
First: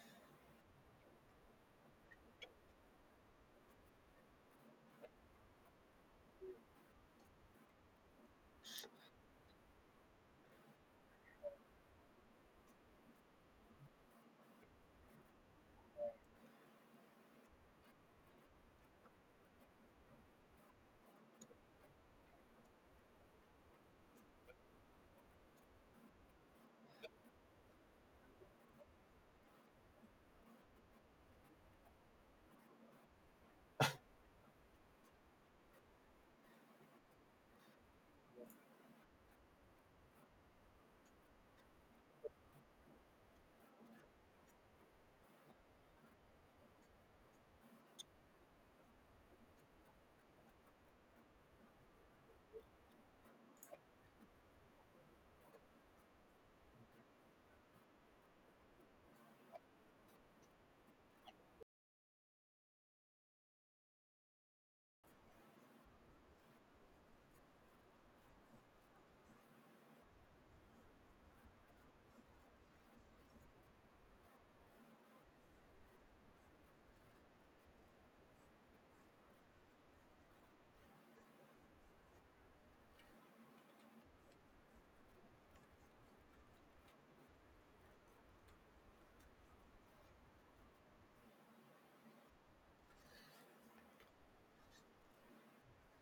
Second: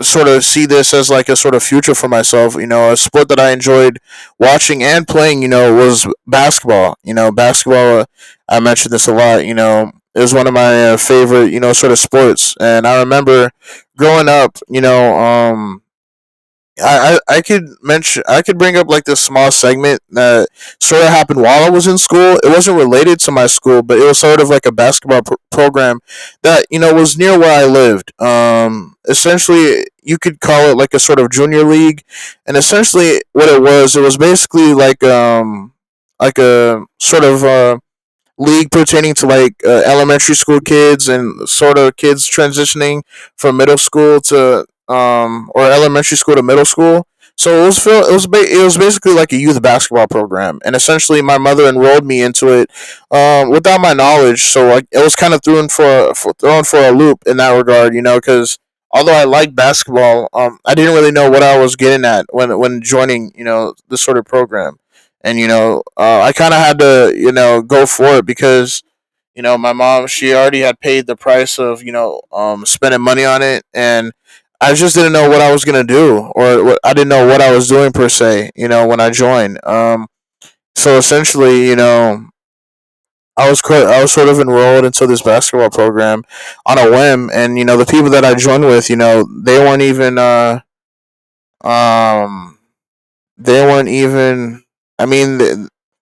sort of see this as like a sort of future for myself. You know, a sport that I enjoyed watching and playing, you know, was basketball. You know, basketball. I mentioned this a lot. You know, is one of my favorite, you know, sort of sports. And I remember growing up, you know, I could mention I could bring up like this small segment that sort of happened while I was in school. It wasn't related to my school, but it was sort of like a program that you know was near where I lived. Essentially, you could call it like a sort of junior league, and essentially what it was basically like like a sort of league pertaining to like elementary school kids and sort of kids transitioning from middle school to or elementary school to middle school. So it was it was basically like a youth basketball program, and essentially my mother enrolled me into it without my knowledge. So like it was kind of thrown for thrown for a loop in that regard, you know, because although I liked basketball, I didn't really know what I was getting at when joining you know this sort of program, and I kind of had to you know go for it because you know my mom she already had paid the price of spending money on it, and I just didn't know what I was going to do I didn't know what I was doing per se you know when I joined so essentially you know I was sort of enrolled into this basketball program on a whim, and you know the people that I joined with, you know, um, they weren't even. I mean, th-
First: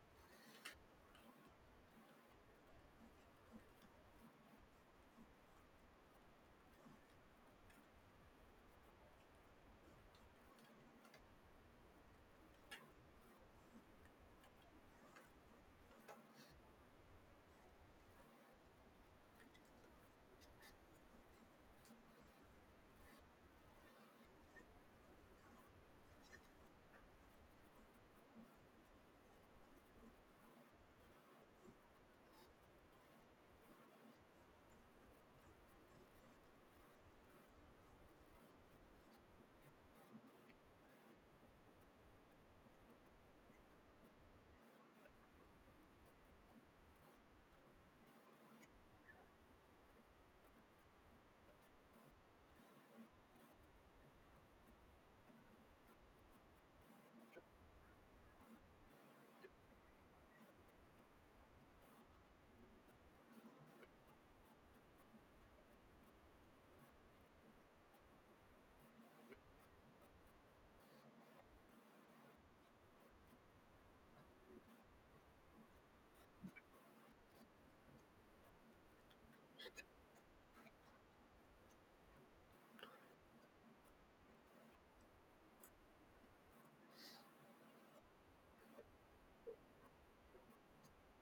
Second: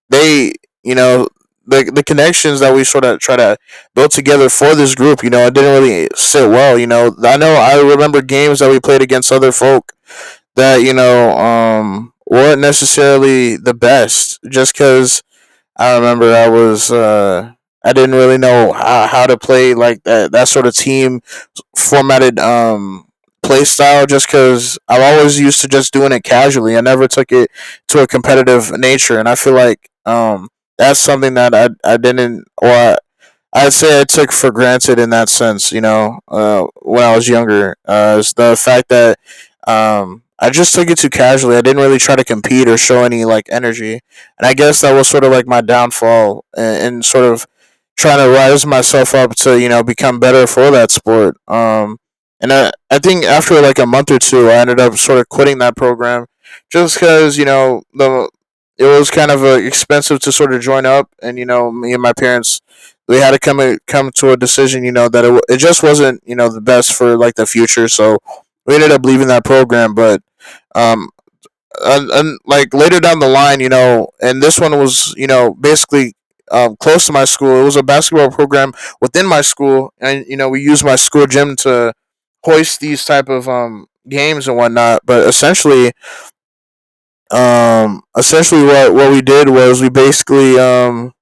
they you know the connections that we sort of try to build together for this group. You know, it didn't really sit well. You know, I remember games that we played against other folk that you know weren't necessarily the best, just because I remember I was. I didn't really know how to play like that sort of team formatted play style just because I'm always used to just doing it casually. I never took it to a competitive nature, and I feel like that's something that I didn't or I, I'd say I took for granted in that sense, you know, when I was younger, is the fact that I just took it too casually. I didn't really try to compete or show any like energy, and I guess that was sort of like my downfall in and sort of trying to rise myself up to you know become better for that sport. And I think after like a month or two, I ended up sort of quitting that program just because you know the it was kind of expensive to sort of join up, and you know me and my parents we had to come to a decision. You know that it just wasn't you know the best for like the future. So we ended up leaving that program, but um and like later down the line, you know, and this one was you know basically. Close to my school, it was a basketball program within my school, and you know we used my school gym to hoist these type of games and whatnot. But essentially, essentially what we did was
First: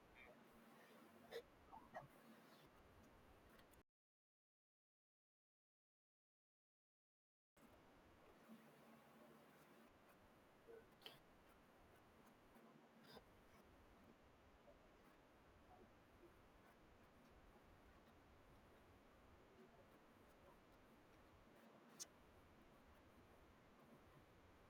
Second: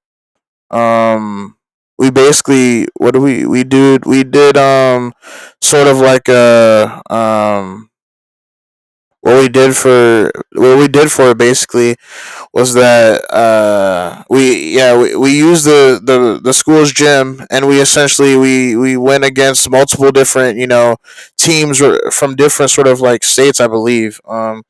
um we basically what do we did sort of like a what we did for what we did for it basically was that we yeah we used the school's gym, and we essentially we went against multiple different you know teams from different sort of like states I believe um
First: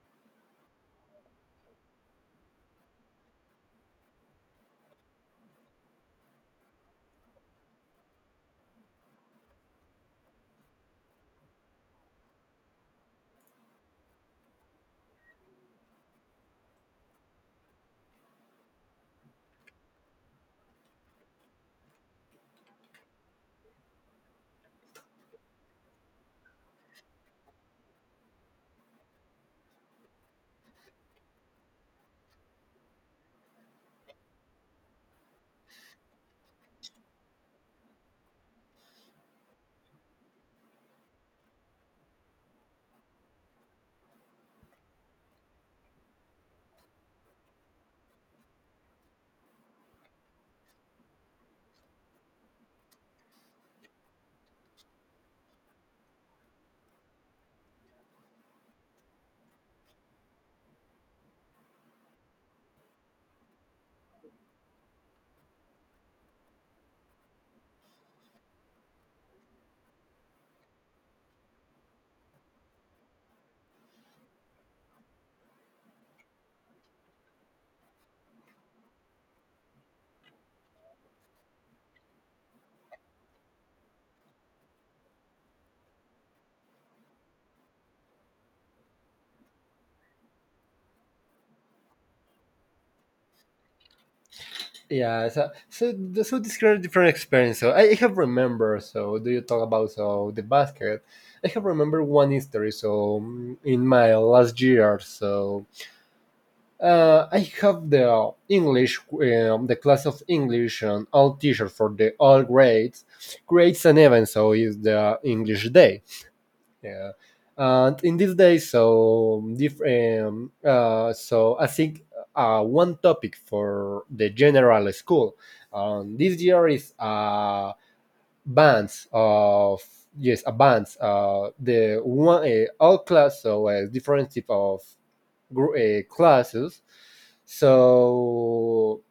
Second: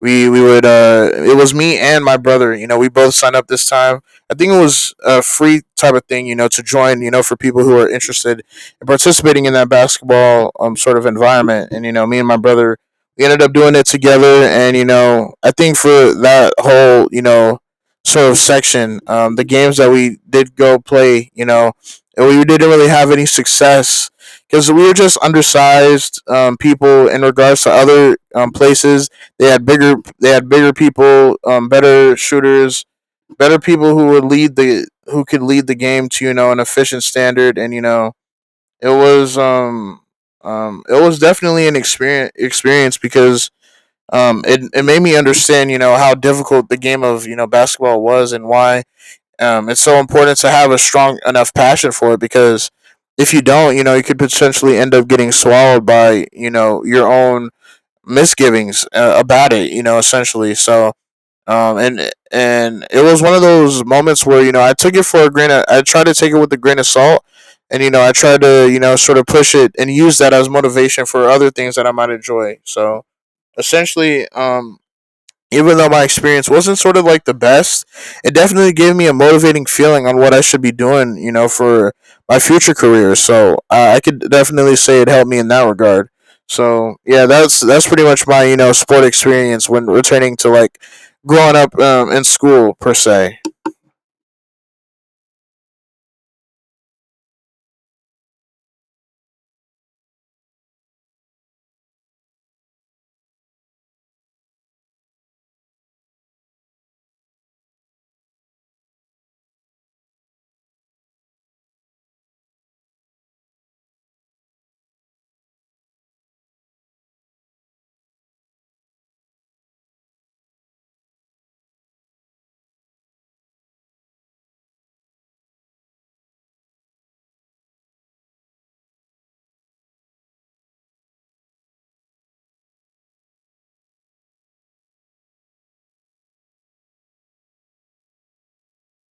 we we would it was me and my brother you know we both signed up this time. I think it was a free type of thing you know to join you know for people who are interested in participating in that basketball sort of environment, and you know me and my brother we ended up doing it together, and you know I think for that whole you know sort of section the games that we did go play you know, and we didn't really have any success because we were just undersized people in regards to other places. They had bigger. They had bigger people, better shooters, better people who could lead the game to you know an efficient standard, and you know it was um it was definitely an experience because it it made me understand you know how difficult the game of you know basketball was, and why it's so important to have a strong enough passion for it, because if you don't you know you could potentially end up getting swallowed by you know your own misgivings about it, you know, essentially. So, and it was one of those moments where you know I tried to take it with a grain of salt, and you know I tried to you know sort of push it and use that as motivation for other things that I might enjoy. So essentially, even though my experience wasn't sort of like the best, it definitely gave me a motivating feeling on what I should be doing, you know, for my future career. So I could definitely say it helped me in that regard. So yeah, that's pretty much my you know sport experience when returning to like growing up in school per se. Yeah, so this kind of different experience. So I have remember. So do you talk about so the basket? I have remember one history. So in my last year, so I have the English, the class of English and all teacher for the all grades creates an event. So is the English Day. Yeah, and in these days, so different. So I think one topic for the general school this year is bands of yes, a bands. The one all class, so different type of classes. So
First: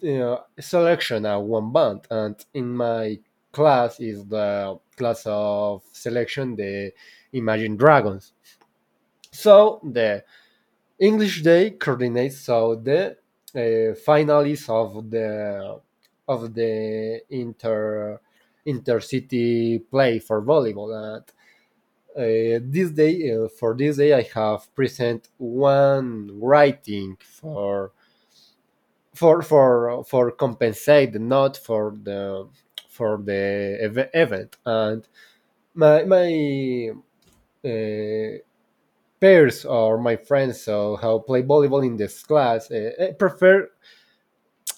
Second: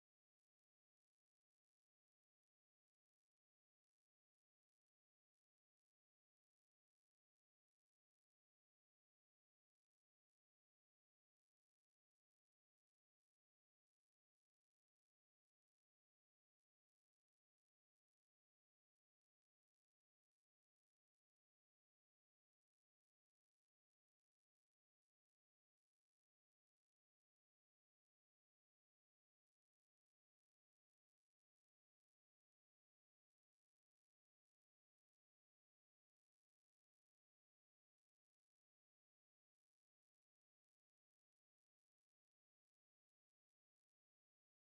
you selection are one band, and in my class is the class of selection, the Imagine Dragons. So the English Day coordinates so the finalists of the intercity play for volleyball. And this day, for this day, I have present one writing for compensate the not for the event and my uh, peers or my friends so how play volleyball in this class prefer.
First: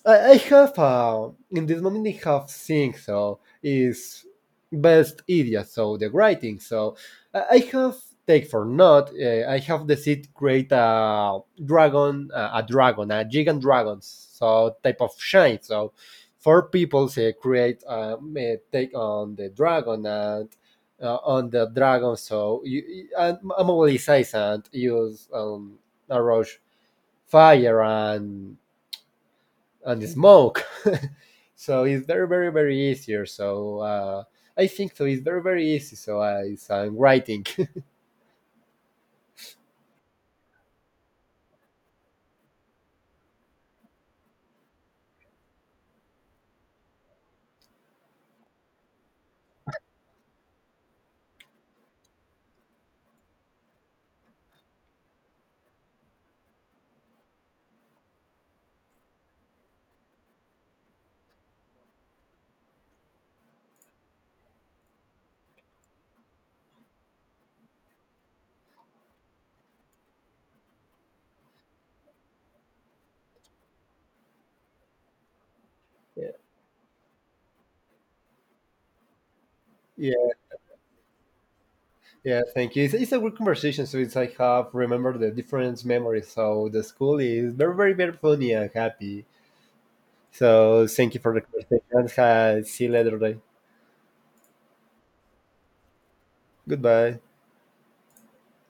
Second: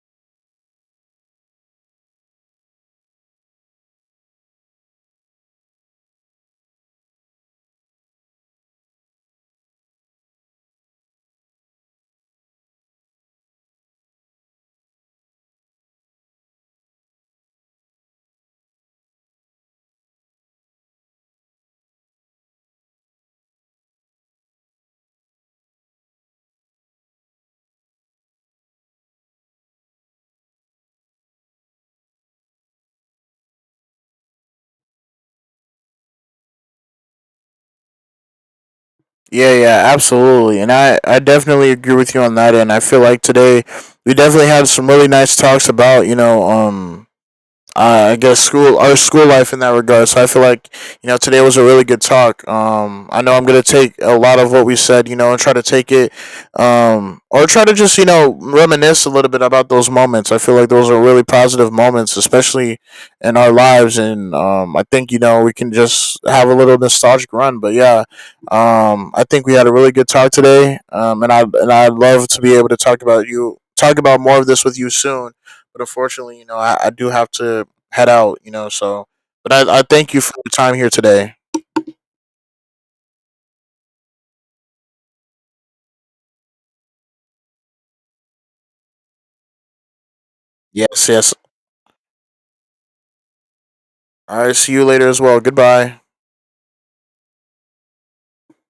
I have In this moment I have thing so is best idiot so the writing so I have take for not I have the seed create a dragon a gigant dragon so type of shine so four people say create may take on the dragon and on the dragon so and mobilize and use a rush fire and smoke. (laughs) So it's very very very easier. So I think so it's very very easy. So I'm writing. Yeah, yeah, absolutely, and I definitely agree with you on that. End. I feel like today we definitely had some really nice talks about I guess school our school life in that regard. So I feel like you know today was a really good talk. I know I'm gonna take a lot of what we said, you know, and try to take it, or try to just you know reminisce a little bit about those moments. I feel like those are really positive moments, especially in our lives, and I think you know we can just have a little nostalgic run. But yeah, I think we had a really good talk today, and I'd love to be able to talk about more of this with you soon. But (laughs) Yeah. unfortunately, you know, I do have to head out, you know. So, but I thank you Yeah, for your time here today. yeah. Thank you. It's a good conversation. So it's like have remember the different memories. So the school is very very very funny and happy. So Yes, thank you for yes. the conversation. See you later. Bye. All right. See you later as well. Goodbye. Goodbye.